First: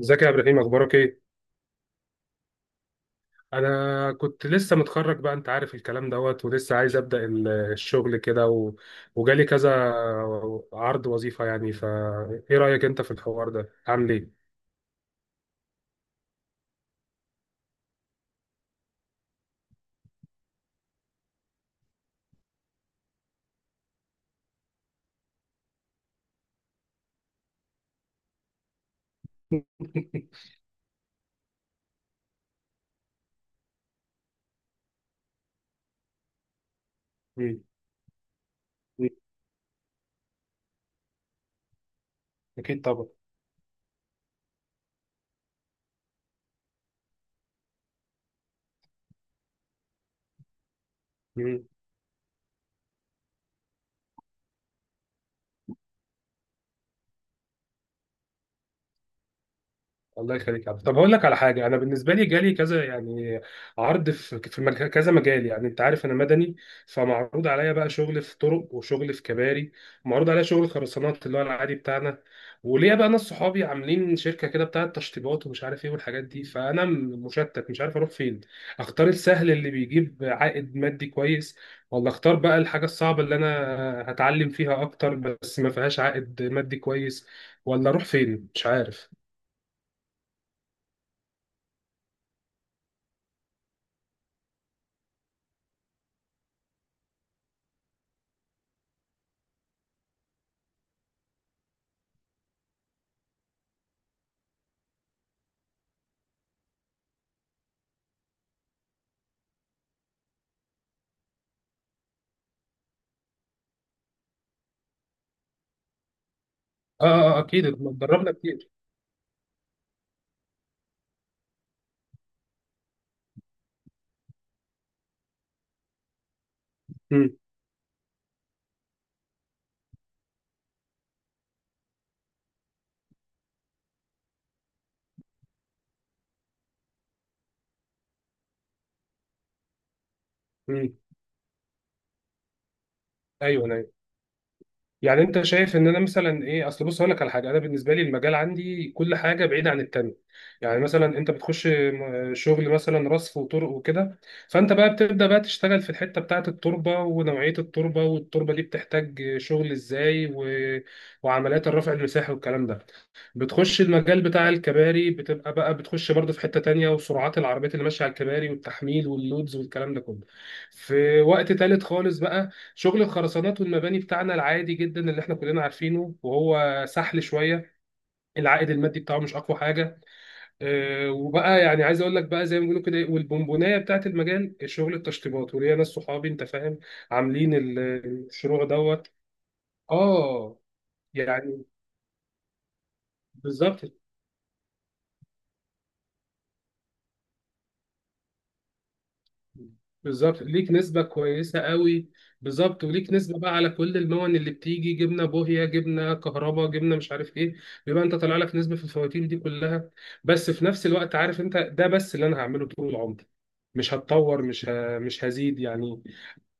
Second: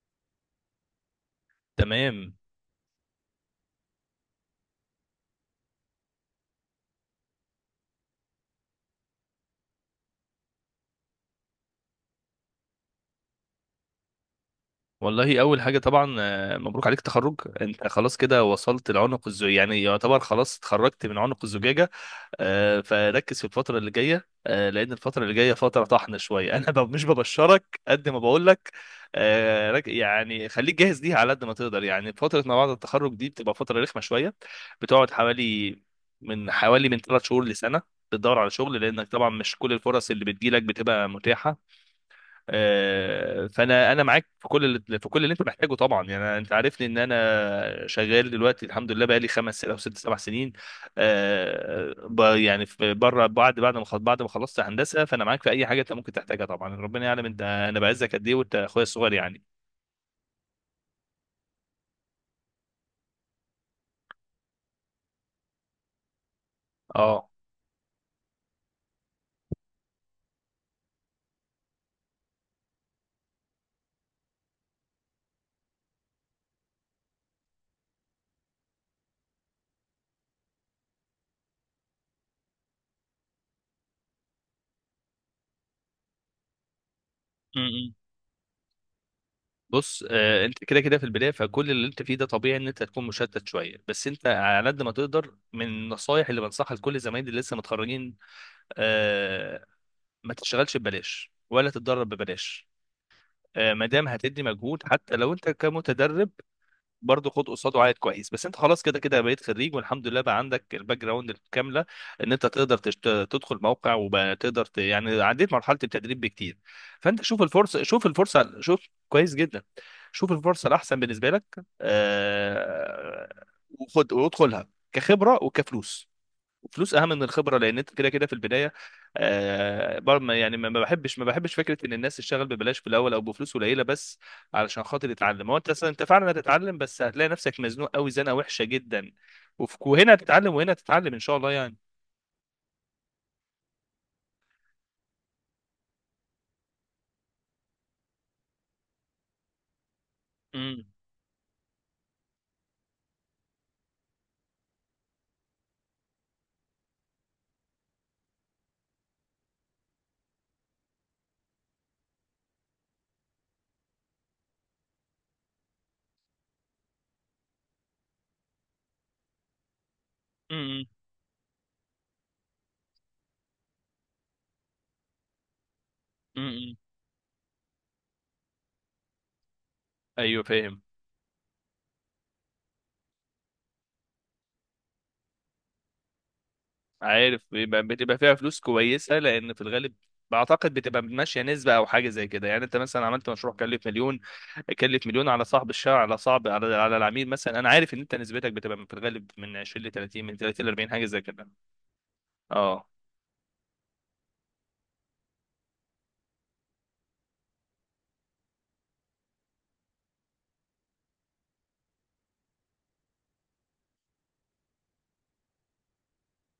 ازيك يا ابراهيم؟ اخبارك ايه؟ تمام. انا كنت لسه متخرج، بقى انت عارف الكلام دوت، ولسه عايز ابدا الشغل كده وجالي كذا عرض وظيفه يعني، فا ايه رايك انت في الحوار ده؟ عامل ايه؟ والله اول حاجه طبعا مبروك عليك تخرج. انت خلاص كده وصلت لعنق الزجاجه، يعني يعتبر خلاص اتخرجت من عنق الزجاجه. فركز في الفتره اللي جايه، لان الفتره اللي جايه فتره طحن شويه. مش ببشرك قد ما بقول لك. يعني خليك جاهز ليها على قد ما تقدر، يعني فتره ما بعد التخرج دي بتبقى فتره رخمه شويه. بتقعد حوالي، من ثلاث شهور مم. لسنه، بتدور على شغل لانك مم. طبعا مش كل الفرص اللي بتجيلك بتبقى متاحه. اكيد طبعا. فانا معاك في كل اللي انت محتاجه طبعا، يعني انت عارفني ان انا شغال دلوقتي الحمد لله بقالي خمس او ست سبع سنين. بره، بعد ما خلصت هندسه، فانا معاك في اي حاجه انت ممكن تحتاجها طبعا. ربنا يعلم انا بعزك قد ايه، وانت اخويا الصغير يعني. الله يخليك يا عبد. طب هقول لك على حاجه. انا بالنسبه لي جالي كذا يعني عرض في كذا مجال، يعني انت عارف انا مدني، اه. فمعروض عليا بقى شغل في طرق وشغل في كباري، معروض عليا شغل خرسانات اللي هو العادي بتاعنا، وليا بقى ناس صحابي عاملين شركه كده بتاعت تشطيبات ومش عارف ايه والحاجات دي، فانا مشتت، مش عارف اروح فين. اختار السهل اللي بيجيب عائد مادي كويس، ولا اختار بقى الحاجه الصعبه اللي انا هتعلم فيها اكتر بس ما فيهاش عائد مادي كويس، ولا امم. اروح فين مش عارف. بص، انت كده كده في البدايه، فكل اللي انت فيه ده طبيعي ان انت تكون مشتت شويه. بس انت على قد ما تقدر من النصايح اللي بنصحها لكل زمايلي اللي لسه متخرجين، آه، ما تشتغلش ببلاش ولا تتدرب ببلاش. ما دام هتدي مجهود حتى لو انت كمتدرب، برضه خد قصاده عائد كويس. بس انت خلاص كده كده بقيت خريج والحمد لله، بقى عندك الباك جراوند الكامله ان انت تقدر تدخل موقع وبقى تقدر يعني عديت مرحله التدريب بكتير. فانت شوف اكيد. الفرصه، جربنا كتير. شوف كويس جدا، شوف الفرصه الاحسن بالنسبه لك، وخد وادخلها كخبره وكفلوس. فلوس اهم من امم. الخبره لان انت كده كده في البدايه. آه بر- ما- يعني ما ما بحبش، فكره ان الناس تشتغل ببلاش في الاول او بفلوس قليله بس علشان خاطر تتعلم. هو انت اصلا انت فعلا هتتعلم، بس هتلاقي نفسك مزنوق قوي زنقه وحشه جدا. وهنا امم. هتتعلم ان شاء الله يعني. ايوه ايوه. يعني انت شايف ان انا مثلا ايه؟ اصل بص اقول لك على حاجه: انا بالنسبه لي المجال عندي كل حاجه بعيده عن التانيه. يعني امم. مثلا انت بتخش شغل مثلا رصف وطرق وكده، فانت بقى بتبدا بقى تشتغل في الحته بتاعه التربه ونوعيه التربه والتربه دي بتحتاج شغل ازاي. وعمليات الرفع المساحي والكلام ده. بتخش المجال بتاع الكباري بتبقى بقى بتخش برضه في حتة تانية، وسرعات العربيات اللي ماشية على الكباري والتحميل واللودز والكلام ده كله. امم. في وقت تالت خالص بقى شغل الخرسانات والمباني بتاعنا العادي جدا اللي احنا كلنا عارفينه امم. وهو سحل شويه. العائد المادي بتاعه مش اقوى حاجه. ايوه فاهم. اه، وبقى يعني عايز اقول لك بقى زي ما بيقولوا كده، والبونبونايه بتاعت المجال شغل التشطيبات وليا ناس صحابي انت فاهم، عارف، عاملين بتبقى فيها فلوس الشروع دوت. كويسه لان في الغالب اه، بعتقد بتبقى ماشيه يعني نسبه او حاجه زي كده. يعني انت مثلا عملت مشروع بالظبط. كلف مليون، على صاحب الشارع، على صاحب، على على العميل مثلا. انا عارف ان انت نسبتك بتبقى في الغالب من 20 ل 30، من بالظبط، 30 ل ليك 40، نسبة حاجه زي كده. كويسة قوي. بالظبط، اه. وليك نسبة بقى على كل المون اللي بتيجي، جبنة بوهية، جبنة كهرباء، جبنة مش عارف ايه، بيبقى انت طالع لك نسبة في الفواتير دي كلها. بس في نفس الوقت عارف انت، ده بس اللي انا هعمله طول عمري، مش هتطور، مش هزيد يعني.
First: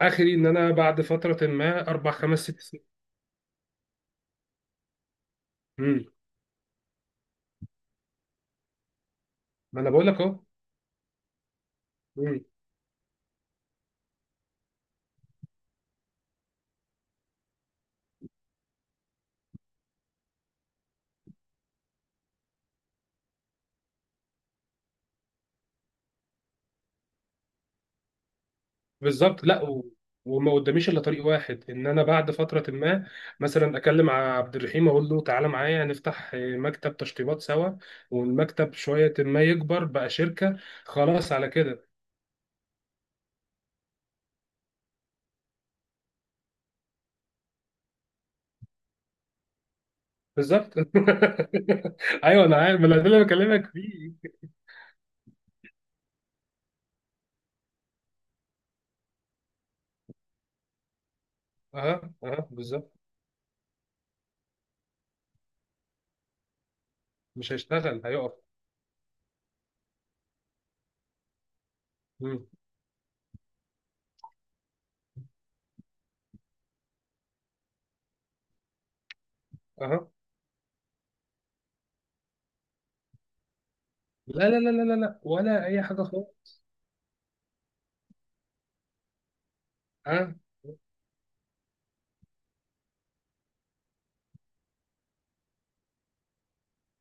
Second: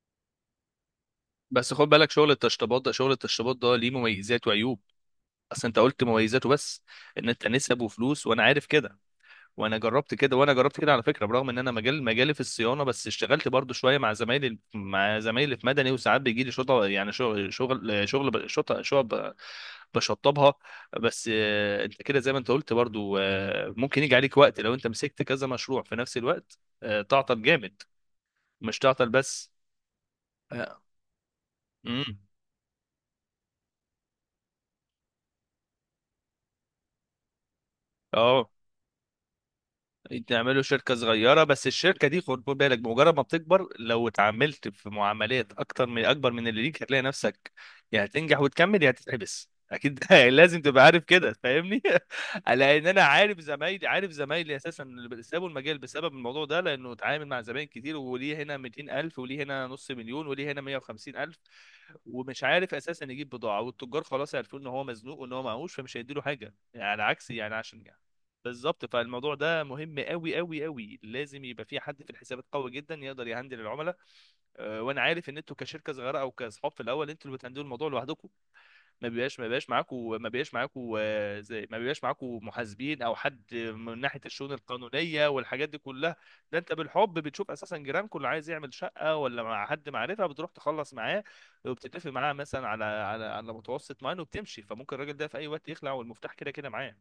اخري ان انا بعد فترة بس ما خد اربع بالك، خمس ست سنين. شغل التشطيبات ده ليه مميزات وعيوب. اصل انت امم. قلت مميزاته بس، ان انت نسب وفلوس. وانا عارف كده، ما انا بقول لك. وانا جربت كده على فكره، برغم ان انا مجال مجالي اهو. في الصيانه، بس اشتغلت برضو شويه مع زمايلي، في مدني، وساعات بيجي لي شطه. يعني شغل شطه بشطبها. بس انت كده زي ما انت قلت برضو، ممكن يجي عليك وقت لو انت مسكت كذا مشروع في نفس الوقت، تعطل جامد. مش تعطل بالظبط. بس. لا و... وما اه. قداميش الا طريق واحد، ان انا امم. بعد فتره ما مثلا اكلم عبد الرحيم اقول له تعالى معايا هنفتح مكتب تشطيبات سوا، اه. والمكتب شويه ما يكبر بقى شركه. تعملوا شركة خلاص صغيرة، على بس كده. الشركة دي خد بالك، بمجرد ما بتكبر لو اتعاملت في معاملات أكتر، من أكبر من اللي ليك هتلاقي نفسك يا هتنجح وتكمل يا هتتحبس أكيد. لازم بالظبط. تبقى عارف كده، فاهمني؟ ايوه انا عارف، ما لأن أنا أنا ده اللي عارف بكلمك زمايلي، فيه. أساسا اللي سابوا المجال بسبب الموضوع ده، لأنه اتعامل مع زباين كتير، وليه هنا 200,000، وليه هنا نص مليون، وليه هنا 150,000، اها ومش اها عارف بالظبط. اساسا يجيب بضاعه، والتجار خلاص عارفين ان هو مزنوق وان هو معهوش، فمش هيديله حاجه يعني. على عكس مش يعني، عشان هيشتغل، هيقف. بالظبط. فالموضوع ده مهم قوي قوي قوي، لازم يبقى في حد في الحسابات مم. قوي جدا يقدر يهندل العملاء. وانا عارف ان انتوا كشركه صغيره او كاصحاب في الاول انتوا اللي بتهندلوا الموضوع لوحدكم. ما بيبقاش ما بيبقاش اها. معاكم ما بيبقاش معاكم، زي ما بيبقاش معاكم محاسبين او حد من ناحيه لا الشؤون لا لا لا لا لا، القانونيه ولا والحاجات دي اي حاجه كلها. خالص. ده انت بالحب بتشوف اساسا جيرانكم اللي عايز يعمل شقه، ولا مع حد معرفه اه. بتروح تخلص معاه وبتتفق معاه مثلا على متوسط معين وبتمشي. فممكن الراجل ده في اي وقت يخلع والمفتاح كده كده معاه.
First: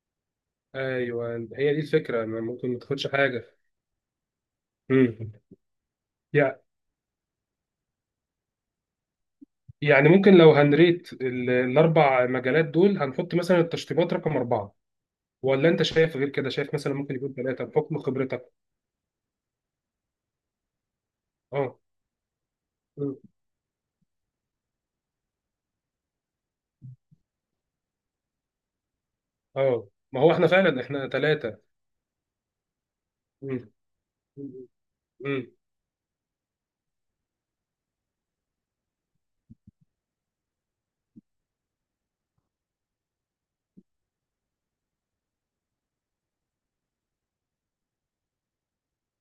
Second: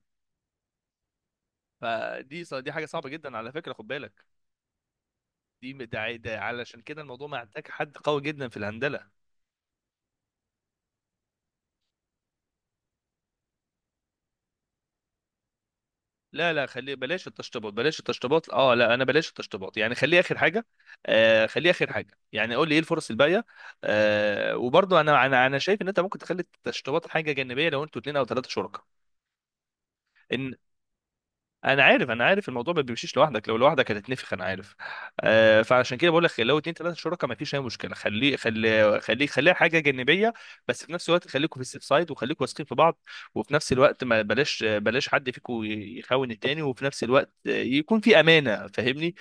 ايوه هي دي الفكره، ما ممكن دي ما حاجه تاخدش صعبه جدا على حاجه. فكره، خد بالك. مم. ده علشان كده الموضوع محتاج حد قوي جدا في الهندله. يعني ممكن لو هنريت الاربع مجالات دول هنحط مثلا التشطيبات رقم اربعه؟ ولا انت شايف غير كده؟ لا لا، شايف خليه مثلا ممكن بلاش يكون ثلاثه التشطيبات، بلاش بحكم التشطيبات خبرتك؟ اه لا انا بلاش التشطيبات يعني، خليه اخر حاجه. آه خليه اه. اخر حاجه، يعني قول لي ايه الفرص مم. الباقيه. آه وبرضه انا شايف ان انت ممكن تخلي التشطيبات حاجه جانبيه لو انتوا اتنين او ثلاثه شركاء. اه، ما هو احنا ان فعلا احنا ثلاثه. انا عارف الموضوع ما بيمشيش لوحدك، لو يا لوحدك هتتنفخ انا عارف. آه، فعشان كده بقول لك لو اتنين تلاته شركاء ما فيش اي مشكله، خليها حاجه جانبيه. بس في نفس الوقت خليكم في السيف سايد، وخليكم واثقين في بعض. وفي نفس الوقت ما بلاش بلاش حد فيكم يخون التاني، وفي نفس الوقت يكون في امانه، فاهمني؟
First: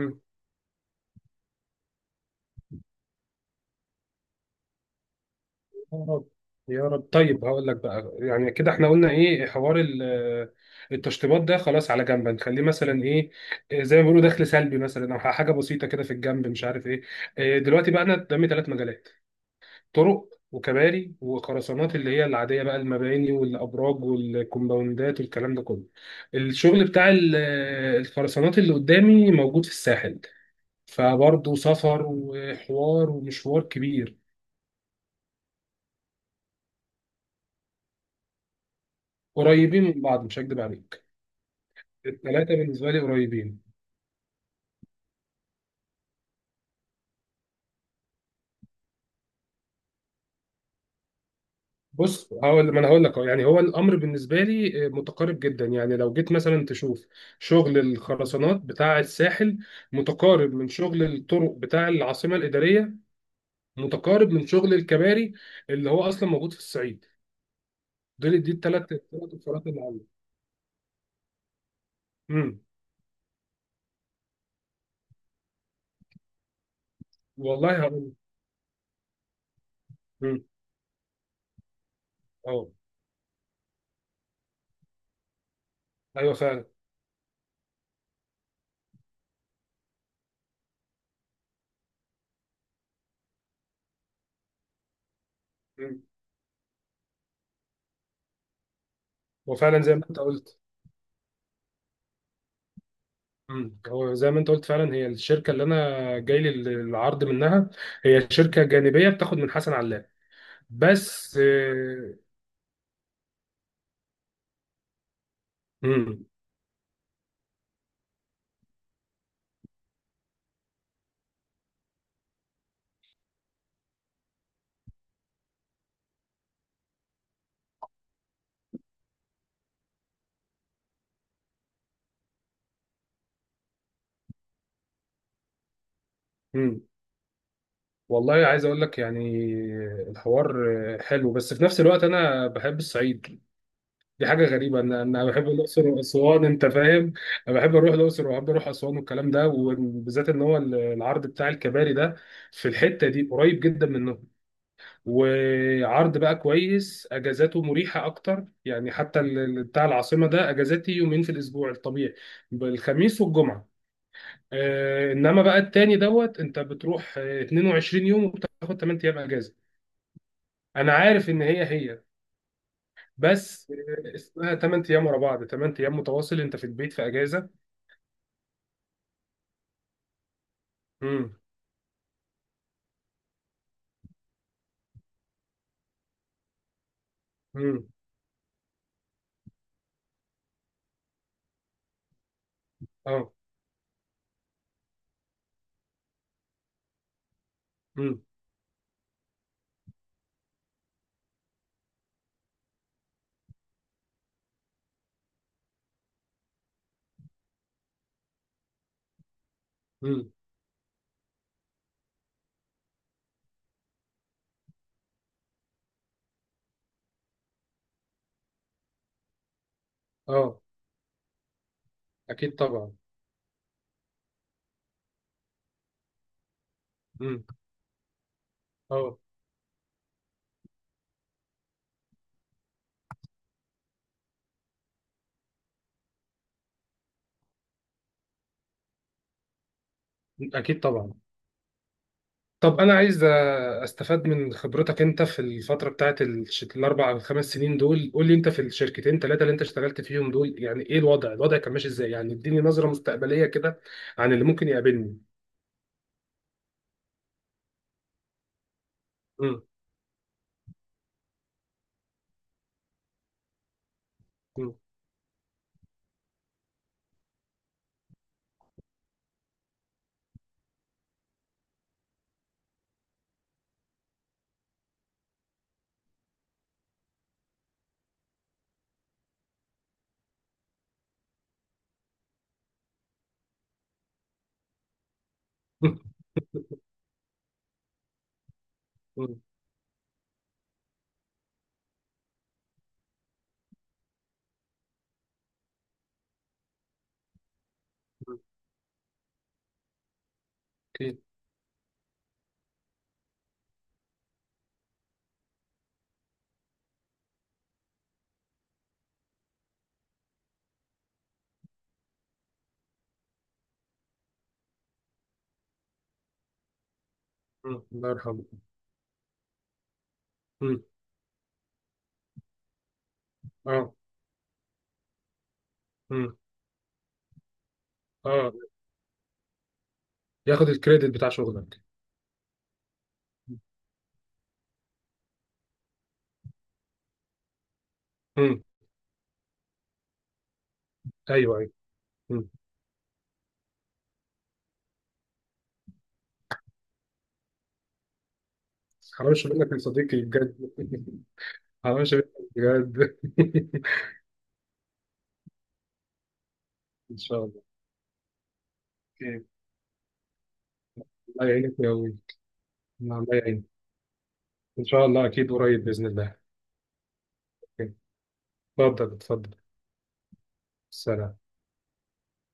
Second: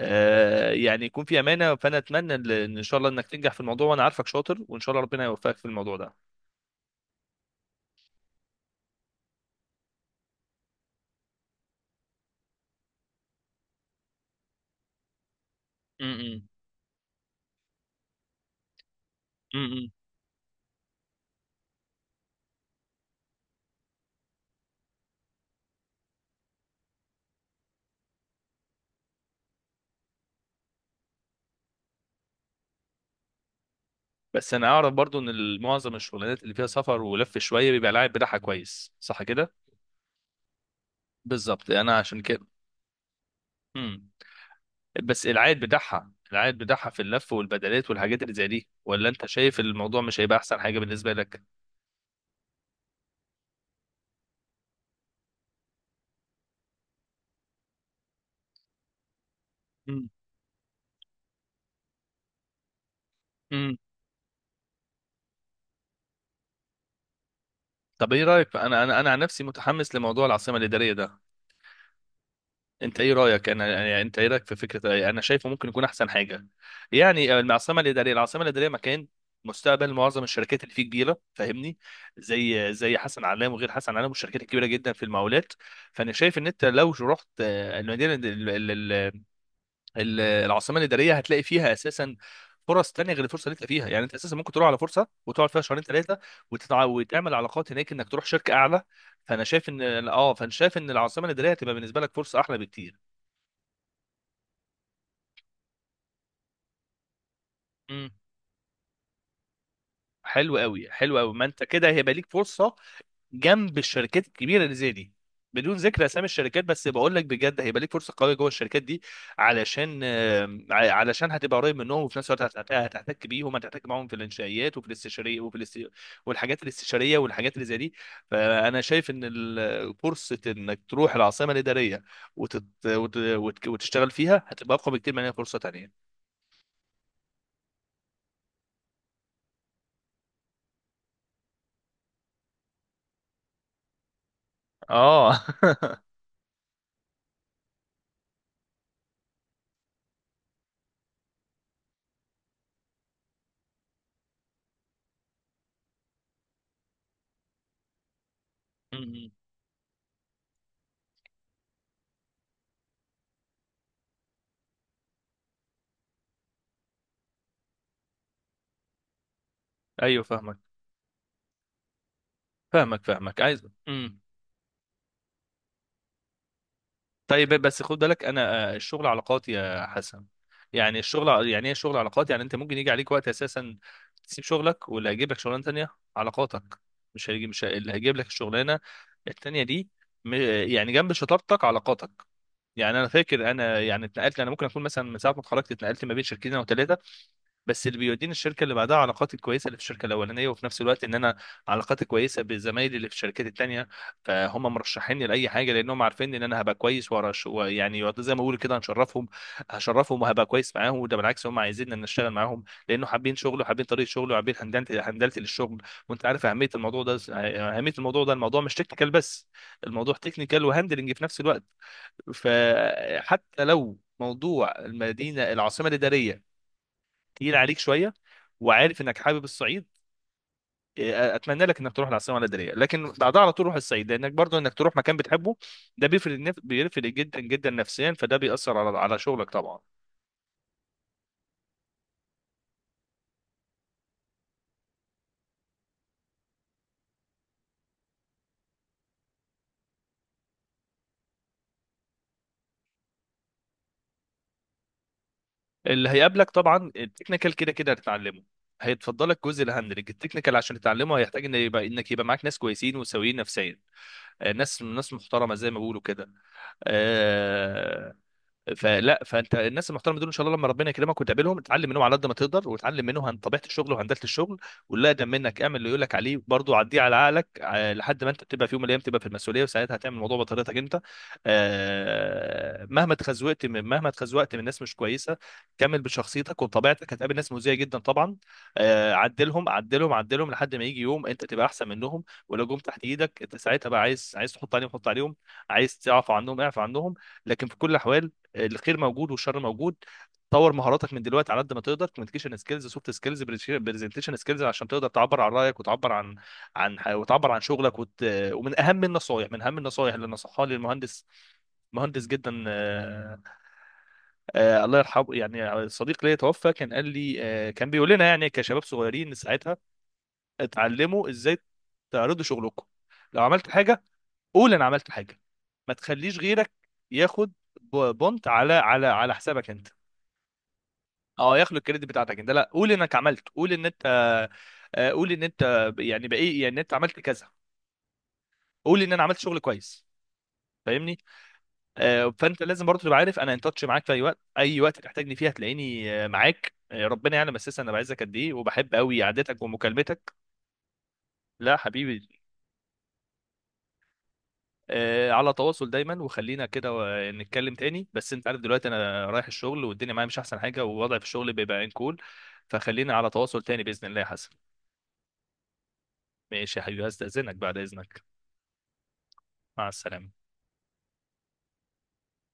آه، يعني يكون في امانه. فانا اتمنى ان إن شاء الله انك تنجح في الموضوع، وانا عارفك شاطر، وان شاء الله ربنا يوفقك في الموضوع ده. رب يا رب. طيب هقول لك بقى، يعني كده احنا قلنا ايه، حوار التشطيبات ده خلاص، على جنب نخليه مثلا ايه؟ إيه زي ما بيقولوا دخل سلبي مثلا او حاجه بسيطه كده في الجنب م. مش عارف ايه. دلوقتي بقى انا قدامي ثلاث مجالات: م. طرق وكباري وخرسانات اللي هي العادية بقى، المباني والأبراج والكومباوندات والكلام ده كله. الشغل بتاع الخرسانات اللي قدامي موجود في الساحل، فبرضه سفر وحوار ومشوار كبير. بس انا اعرف برضو ان معظم الشغلانات اللي فيها سفر ولف شويه بيبقى العائد بتاعها كويس، صح كده؟ قريبين من بعض مش هكدب عليك. بالظبط، انا عشان كده. الثلاثة بالنسبة لي قريبين. امم. بس العائد بتاعها، في اللف والبدلات والحاجات اللي زي دي، ولا انت شايف الموضوع مش هيبقى احسن حاجه بالنسبه لك؟ بص هقول، ما انا هقول لك أهو. يعني هو الامر بالنسبه لي متقارب جدا. يعني لو جيت مثلا تشوف شغل الخرسانات بتاع الساحل امم. متقارب من شغل الطرق بتاع العاصمه الاداريه، امم. متقارب من شغل الكباري اللي هو اصلا موجود في الصعيد. طب ايه دول دي رايك؟ الثلاث انا عن الثلاث نفسي الفروقات اللي متحمس عندي. لموضوع العاصمه الاداريه ده. امم. انت ايه رايك؟ انا يعني انت ايه رايك في فكره انا شايفه ممكن يكون احسن حاجه؟ يعني والله العاصمه الاداريه، هقول. العاصمه الاداريه مكان مستقبل، معظم امم. الشركات اللي فيه كبيره، فاهمني؟ اه زي حسن علام، وغير حسن علام والشركات الكبيره جدا في المقاولات. فانا ايوه شايف ان انت فعلا. لو رحت آه، المدينه ال- ال- ال- ال- العاصمه الاداريه، هتلاقي فيها اساسا فرص تانية غير الفرصه اللي انت فيها. يعني انت اساسا ممكن تروح على فرصه وتقعد فيها شهرين امم. ثلاثه، وتعمل علاقات هناك انك تروح شركه اعلى. فانا هو شايف ان، فعلا زي ما انت اه فانا قلت. شايف ان العاصمه الاداريه هتبقى بالنسبه لك فرصه احلى بكتير. امم. هو زي ما انت قلت فعلا، هي الشركه اللي انا جاي لي العرض منها مم. هي شركه جانبيه بتاخد من حسن علاء. حلو قوي حلو قوي، بس. ما انت كده هيبقى ليك فرصه جنب الشركات الكبيره اللي زي دي، بدون ذكر امم. اسامي الشركات، بس بقول لك بجد هيبقى ليك فرصه قويه جوه الشركات دي. علشان هتبقى قريب منهم، وفي نفس الوقت هتحتك بيهم، هتحتك معاهم في الانشائيات وفي الاستشاريه والحاجات الاستشاريه والحاجات اللي زي دي. فانا شايف ان فرصه انك تروح العاصمه الاداريه وتشتغل فيها هتبقى اقوى بكتير من اي فرصه تانيه. امم. والله عايز اقول لك يعني الحوار حلو، بس في نفس الوقت انا بحب الصعيد. دي حاجة غريبة. أنا اه. بحب الأقصر وأسوان، أنت فاهم؟ أنا بحب أروح الأقصر وبحب أروح أسوان والكلام ده، وبالذات إن هو العرض بتاع الكباري ده في الحتة دي قريب جدا منهم. وعرض بقى كويس، أجازاته مريحة أكتر، يعني حتى مم. بتاع العاصمة ده أجازاتي يومين في الأسبوع الطبيعي بالخميس والجمعة. إنما بقى التاني دوت، أنت بتروح 22 يوم وبتاخد 8 أيام أجازة. ايوه فاهمك، أنا عارف إن هي هي، عايز. بس امم. اسمها 8 ايام ورا بعض، 8 ايام متواصل انت في البيت في طيب اجازه. بس خد بالك انا، الشغل علاقات يا حسن. امم. يعني ايه الشغل علاقات؟ يعني انت ممكن يجي عليك وقت اساسا تسيب شغلك، واللي هيجيب لك شغلانه تانية علاقاتك. مش هيجي مش هي- امم. اللي هيجيب لك الشغلانه التانية دي م- يعني جنب شطارتك علاقاتك. يعني انا اه. فاكر انا يعني اتنقلت، انا ممكن اكون مثلا من ساعه ما اتخرجت اتنقلت ما بين شركتين او ثلاثه. بس اللي امم. بيوديني الشركه اللي بعدها علاقاتي الكويسه اللي في الشركه الاولانيه، وفي نفس الوقت ان انا علاقاتي كويسه بزمايلي اللي في الشركات التانيه. فهم مرشحيني لاي حاجه لانهم عارفين ان انا هبقى كويس، وأرش- ويعني يقعدوا زي ما بقول كده هنشرفهم، هشرفهم امم. وهبقى كويس معاهم. وده بالعكس، هم عايزين ان نشتغل معاهم لانه حابين شغله، وحابين طريقه شغله، وحابين هندلتي للشغل. وانت عارف اهميه الموضوع ده، الموضوع مش تكنيكال بس، الموضوع اه تكنيكال وهندلنج في نفس الوقت. اكيد طبعا. فحتى لو موضوع المدينه العاصمه الاداريه امم. تقيل عليك شويه، وعارف انك اه حابب الصعيد، إيه، اتمنى لك انك تروح العاصمه الاداريه، لكن بعدها على طول روح الصعيد، لانك برضو انك تروح مكان بتحبه ده بيفرق، بيفرق جدا جدا نفسيا، فده بيأثر على شغلك طبعا. اكيد طبعا. طب انا عايز استفاد من خبرتك انت في الفتره بتاعت الاربع او خمس سنين دول. قول لي انت في الشركتين ثلاثه اللي انت اشتغلت فيهم دول، يعني ايه الوضع؟ الوضع كان ماشي ازاي يعني؟ اديني نظره مستقبليه كده عن اللي ممكن يقابلني. اللي هيقابلك طبعا التكنيكال كده كده هتتعلمه. هيتفضلك جزء امم. الهاندلنج، التكنيكال عشان تتعلمه هيحتاج ان يبقى انك يبقى معاك ناس كويسين وسويين نفسيا. امم. ناس، ناس محترمه زي ما بيقولوا كده. آه، فلا فانت الناس المحترمه دول ان شاء الله لما ربنا يكرمك وتقابلهم، اتعلم منهم على قد ما تقدر، وتعلم منهم عن طبيعه الشغل وهندله الشغل. واللي اقدم منك اعمل اللي يقول لك عليه، برضه عديه على عقلك، لحد ما انت تبقى في يوم من الايام تبقى في المسؤوليه، وساعتها هتعمل الموضوع بطريقتك انت. مهما اتخزوقت من ناس مش كويسه، كمل بشخصيتك وبطبيعتك. هتقابل ناس مؤذيه جدا طبعا، امم. عدلهم لحد ما يجي يوم انت تبقى احسن منهم، ولو جم تحت ايدك انت ساعتها بقى، عايز تحط عليهم حط عليهم، عايز تعفو عنهم اعفو عنهم. لكن في كل الاحوال أمم. الخير موجود والشر موجود. طور مهاراتك أكيد. من دلوقتي على قد ما تقدر، كوميونيكيشن سكيلز، سوفت سكيلز، برزنتيشن سكيلز، عشان تقدر تعبر عن رايك، وتعبر عن وتعبر عن شغلك ومن اهم النصائح، اللي نصحها لي المهندس، مهندس جدا، الله يرحمه، يعني صديق ليا توفى، كان قال لي، أمم. كان الله بيقول لنا يرحمه. يعني كشباب صغيرين ساعتها، أمم. اتعلموا ازاي تعرضوا شغلكم. لو عملت اه. حاجه قول انا عملت حاجه، ما امم. تخليش غيرك ياخد بونت اه، على حسابك انت. ياخد الكريدت بتاع اه ياخدوا شغلك. الكريدت بتاعتك انت. لا، قول انك عملت، قول ان انت، قول ان انت يعني بايه، يعني انت عملت كذا، امم. قول ان انا عملت شغل كويس، فاهمني؟ ايوه ايوه. امم. فانت لازم برضه تبقى عارف انا ان تاتش معاك في اي وقت، اي وقت تحتاجني فيها هتلاقيني، معاك. ربنا يعلم اساسا انا بعزك قد ايه، وبحب قوي حرامش قعدتك منك يا صديقي ومكالمتك. بجد. لا حرامش منك حبيبي. بجد. على تواصل دايما، وخلينا كده ان شاء الله. نتكلم تاني. بس انت عارف دلوقتي انا أوكي. رايح الشغل، والدنيا معايا مش احسن حاجه، ووضعي في الله الشغل يعينك بيبقى يا انكول. ابوي. فخلينا الله على تواصل يعينك. تاني باذن الله يا حسن. ان شاء الله اكيد قريب باذن الله. ماشي يا حبيبي، هستأذنك بعد أوكي. اذنك. اتفضل اتفضل. مع السلامة. سلام.